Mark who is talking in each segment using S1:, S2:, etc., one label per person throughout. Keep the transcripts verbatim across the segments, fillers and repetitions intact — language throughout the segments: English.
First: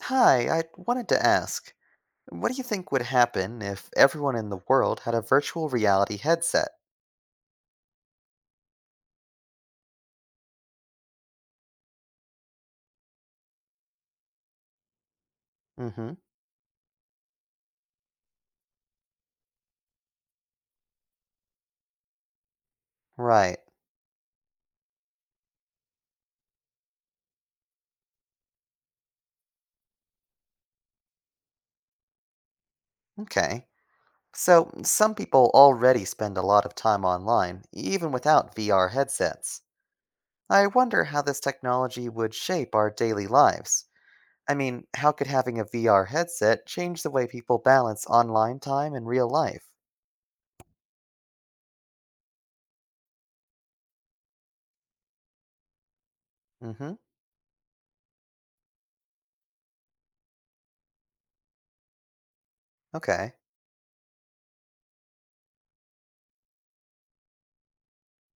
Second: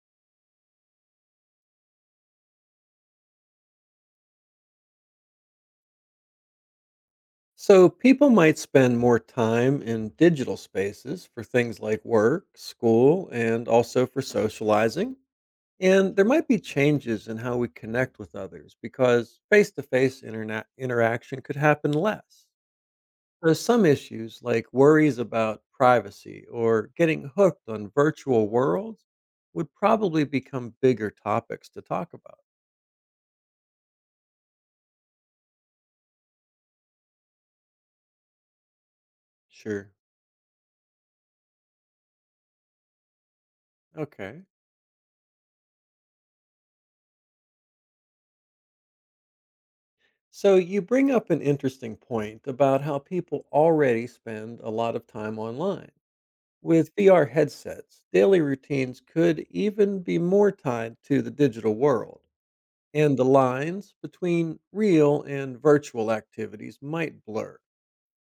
S1: Hi, I wanted to ask, what do you think would happen if everyone in the world had a virtual reality headset?
S2: So, people might spend more time in digital spaces for things like work, school, and also for socializing.
S1: Mm-hmm.
S2: And there might be changes in how we connect with others because face to face interaction could happen less.
S1: Right.
S2: There's some issues like worries about privacy or getting hooked on virtual worlds would probably become bigger topics to talk about.
S1: Okay. So, some people already spend a lot of time online, even without V R headsets.
S2: Sure.
S1: I wonder how this technology would shape our daily lives.
S2: Okay.
S1: I mean, how could having a V R headset change the way people balance online time and real life?
S2: So you bring up an interesting point about how people already spend a lot of time online. With
S1: Mm-hmm.
S2: V R headsets, daily routines could even be more tied to the digital world, and the
S1: Okay.
S2: lines between real and virtual activities might blur.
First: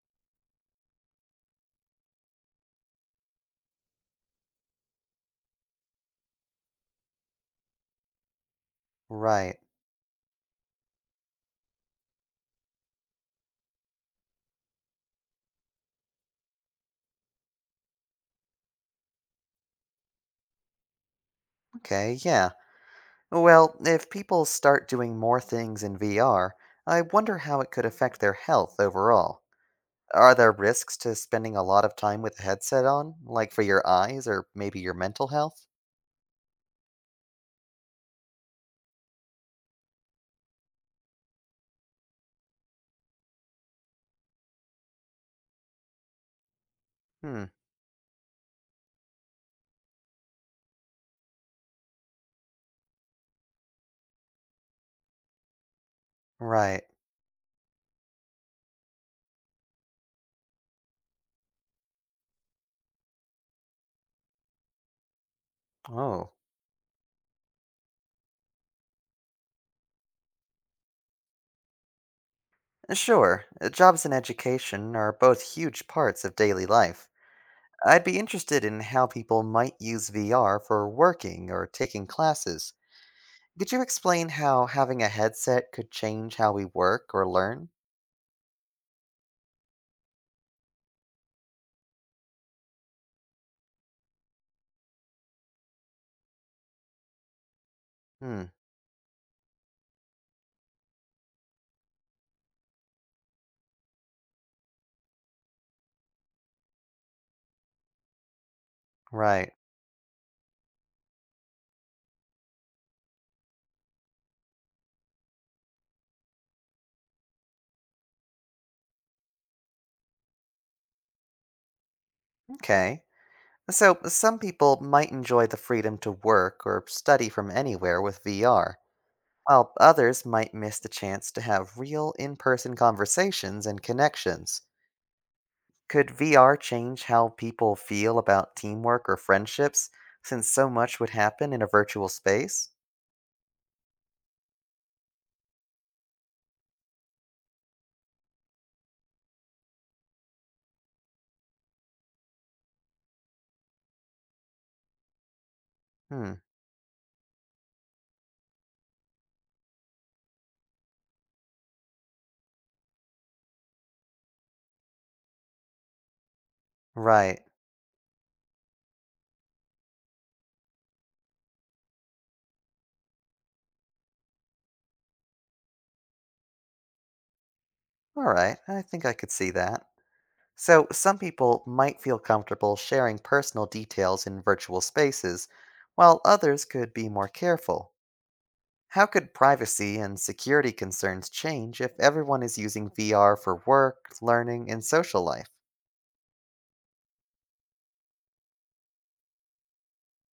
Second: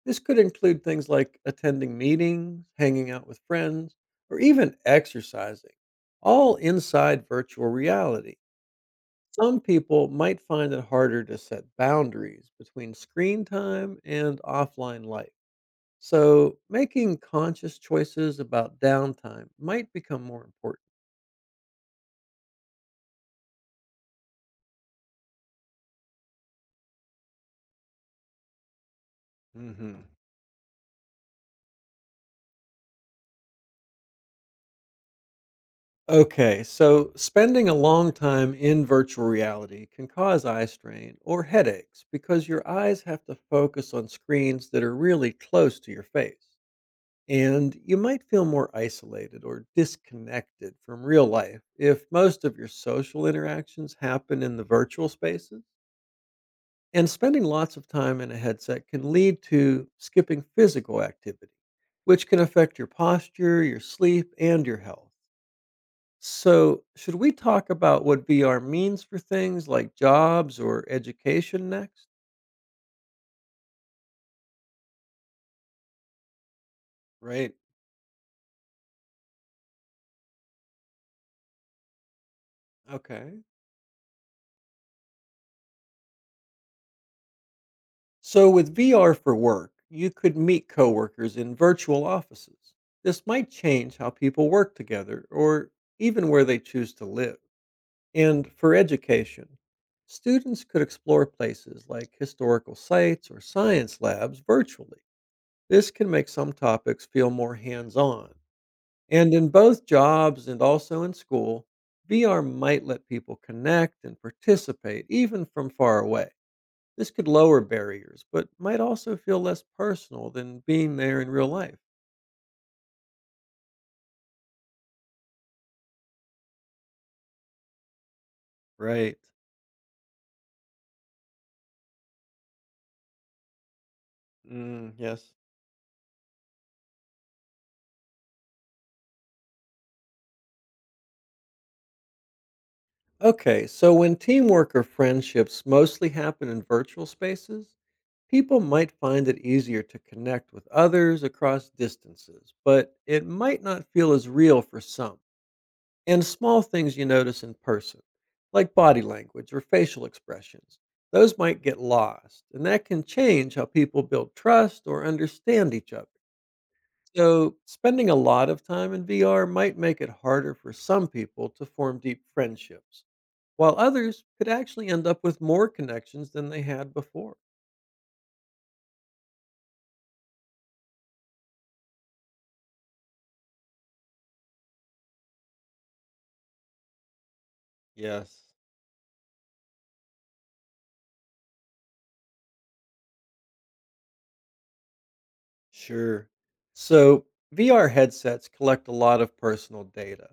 S2: This could include things like attending meetings, hanging out with friends, or even exercising, all inside virtual reality.
S1: Right.
S2: Some people might find it harder to set boundaries between screen time and offline life. So, making conscious choices about downtime might become more important.
S1: Okay, yeah. Well, if people start doing more things in V R, I wonder how it could affect their health overall.
S2: hmm
S1: Are there risks to spending a lot of time with a headset on, like for your eyes or maybe your mental health?
S2: Okay, so spending a long time in virtual reality can cause eye strain or headaches because your eyes have to focus on screens that are really close to your face.
S1: Hmm,
S2: And you might feel more isolated or disconnected from real life if most of your social interactions happen in the virtual spaces.
S1: right.
S2: And spending lots of time in a headset can lead to skipping physical activity, which can affect your posture, your sleep, and your health.
S1: Oh.
S2: So, should we talk about what V R means for things like jobs or education next?
S1: Sure, uh, jobs and education are both huge parts of daily life.
S2: Right.
S1: I'd be interested in how people might use V R for working or taking classes.
S2: Okay.
S1: Could you explain how having a headset could change how we work or learn?
S2: So, with V R for work, you could meet coworkers in virtual offices. This might change how people work together or even where they choose to live. And
S1: Hmm,
S2: for education, students could explore places like historical sites or science labs virtually. This can make some topics feel more hands on. And in
S1: right.
S2: both jobs and also in school, V R might let people connect and participate even from far away. This could lower barriers, but might also feel less personal than being there in real life.
S1: Okay. So, some people might enjoy the freedom to work or study from anywhere with V R,
S2: Right.
S1: while others might miss the chance to have real in person conversations and connections.
S2: Mm, yes.
S1: Could V R change how people feel about teamwork or friendships, since so much would happen in a virtual space?
S2: Okay, so when teamwork or friendships mostly happen in virtual spaces, people might find it easier to connect with others across distances, but it might not feel as real for some. And
S1: Hmm,
S2: small things you notice in person, like body language or facial expressions, those might get lost, and that can change how people build trust or understand each other.
S1: right.
S2: So, spending a lot of time in V R might make it harder for some people to form deep friendships, while others could actually end up with more connections than they had before.
S1: Alright, I think I could see that. So, some people might feel comfortable sharing personal details in virtual spaces, while others could be more careful.
S2: Yes.
S1: How could privacy and security concerns change if everyone is using V R for work, learning, and social life?
S2: Sure. So, V R headsets collect a lot of personal data,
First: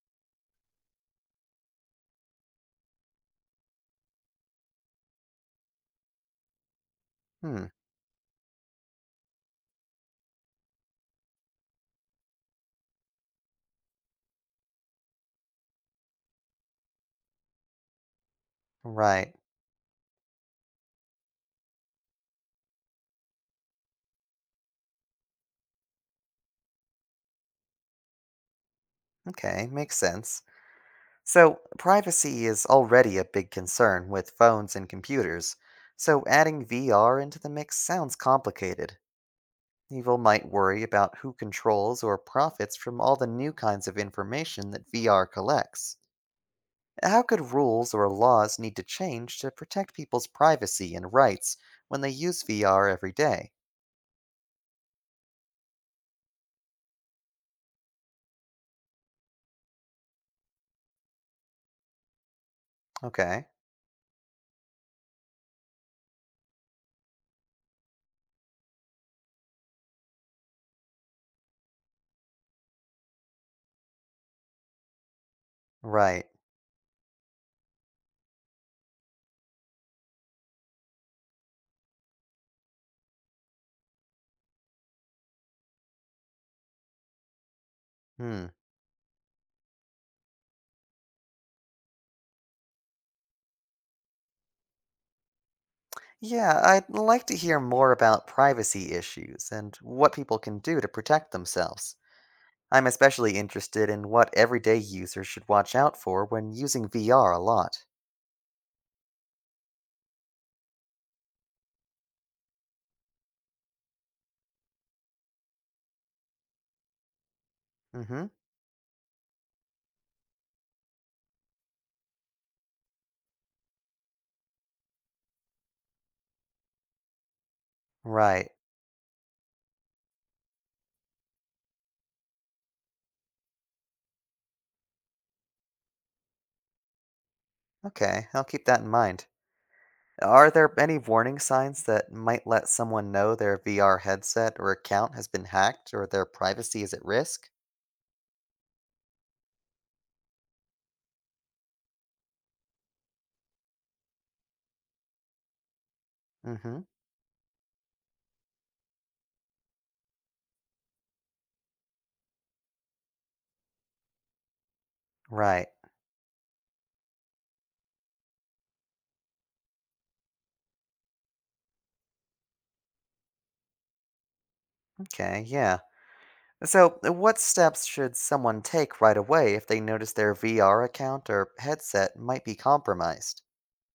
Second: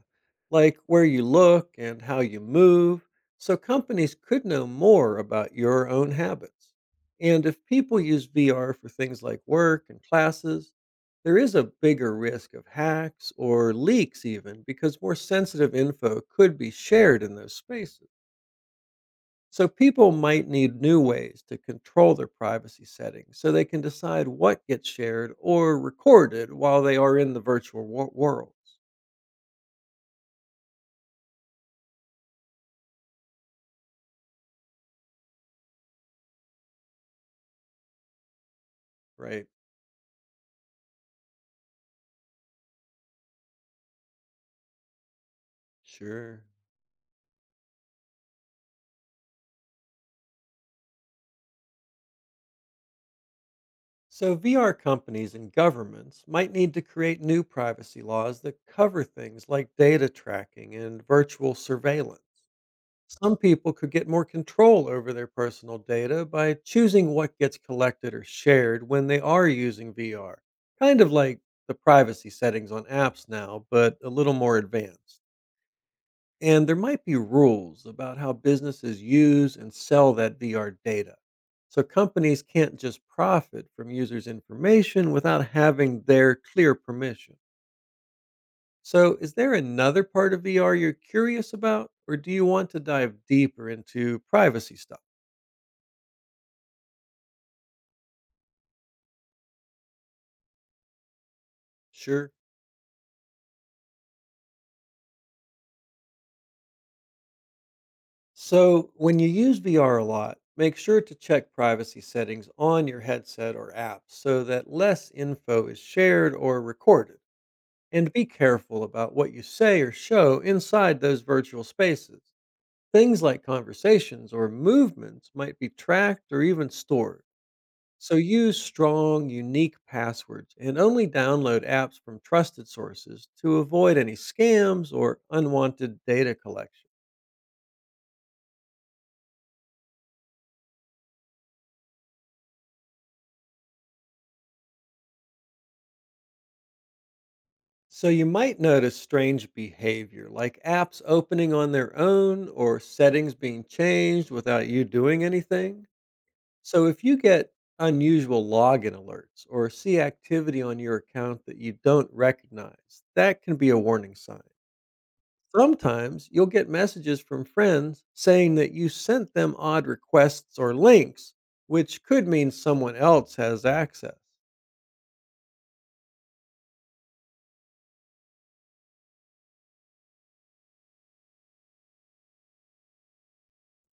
S2: like where you look and how you move, so companies could know more about your own habits. And if
S1: Hmm,
S2: people use V R for things like work and classes, there is a bigger risk of hacks or leaks, even because more sensitive info could be shared in those spaces.
S1: right.
S2: So people might need new ways to control their privacy settings so they can decide what gets shared or recorded while they are in the virtual wo- worlds,
S1: Okay, makes sense. So, privacy is already a big concern with phones and computers, so adding V R into the mix sounds complicated.
S2: right?
S1: People might worry about who controls or profits from all the new kinds of information that V R collects.
S2: Sure.
S1: How could rules or laws need to change to protect people's privacy and rights when they use V R every day?
S2: So V R companies and governments might need to create new privacy laws that cover things like data tracking and virtual surveillance. Some
S1: Okay.
S2: people could get more control over their personal data by choosing what gets collected or shared when they are using V R, kind of like the privacy settings on apps now, but a little more advanced.
S1: Right.
S2: And there might be rules about how businesses use and sell that V R data. So companies can't just profit from users' information without having their clear permission.
S1: Hmm.
S2: So, is there another part of V R you're curious about, or do you want to dive deeper into privacy stuff?
S1: Yeah, I'd like to hear more about privacy issues and what people can do to protect themselves.
S2: Sure.
S1: I'm especially interested in what everyday users should watch out for when using V R a lot.
S2: So when you use V R a lot, make sure to check privacy settings on your headset or app so that less info is shared or recorded.
S1: Mm
S2: And be
S1: hmm.
S2: careful about what you say or show inside those virtual spaces. Things like conversations or movements might be tracked or even stored. So
S1: Right.
S2: use strong, unique passwords and only download apps from trusted sources to avoid any scams or unwanted data collection.
S1: Okay, I'll keep that in mind. Are there any warning signs that might let someone know their V R headset or account has been hacked or their privacy is at risk?
S2: So you might notice strange behavior, like apps opening on their own or settings being changed without you doing anything.
S1: Mm-hmm.
S2: So if you get unusual login alerts or see activity on your account that you don't recognize, that can be a warning sign.
S1: Right.
S2: Sometimes you'll get messages from friends saying that you sent them odd requests or links, which could mean someone else has access.
S1: Okay, yeah. So, uh, what steps should someone take right away if they notice their V R account or headset might be compromised?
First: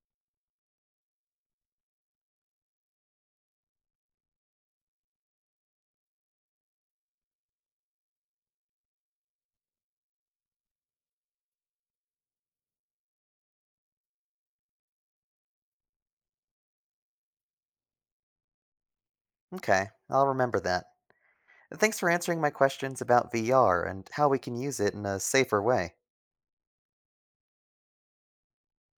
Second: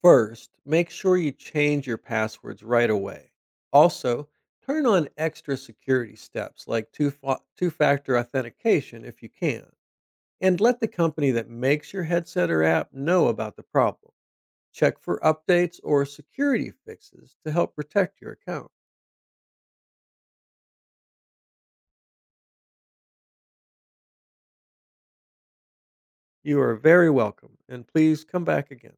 S2: First, make sure you change your passwords right away. Also, turn on extra security steps like two factor authentication if you can, and let the company that makes your headset or app know about the problem. Check for updates or security fixes to help protect your account.
S1: Okay, I'll remember that. Thanks for answering my questions about V R and how we can use it in a safer way.
S2: You are very welcome, and please come back again.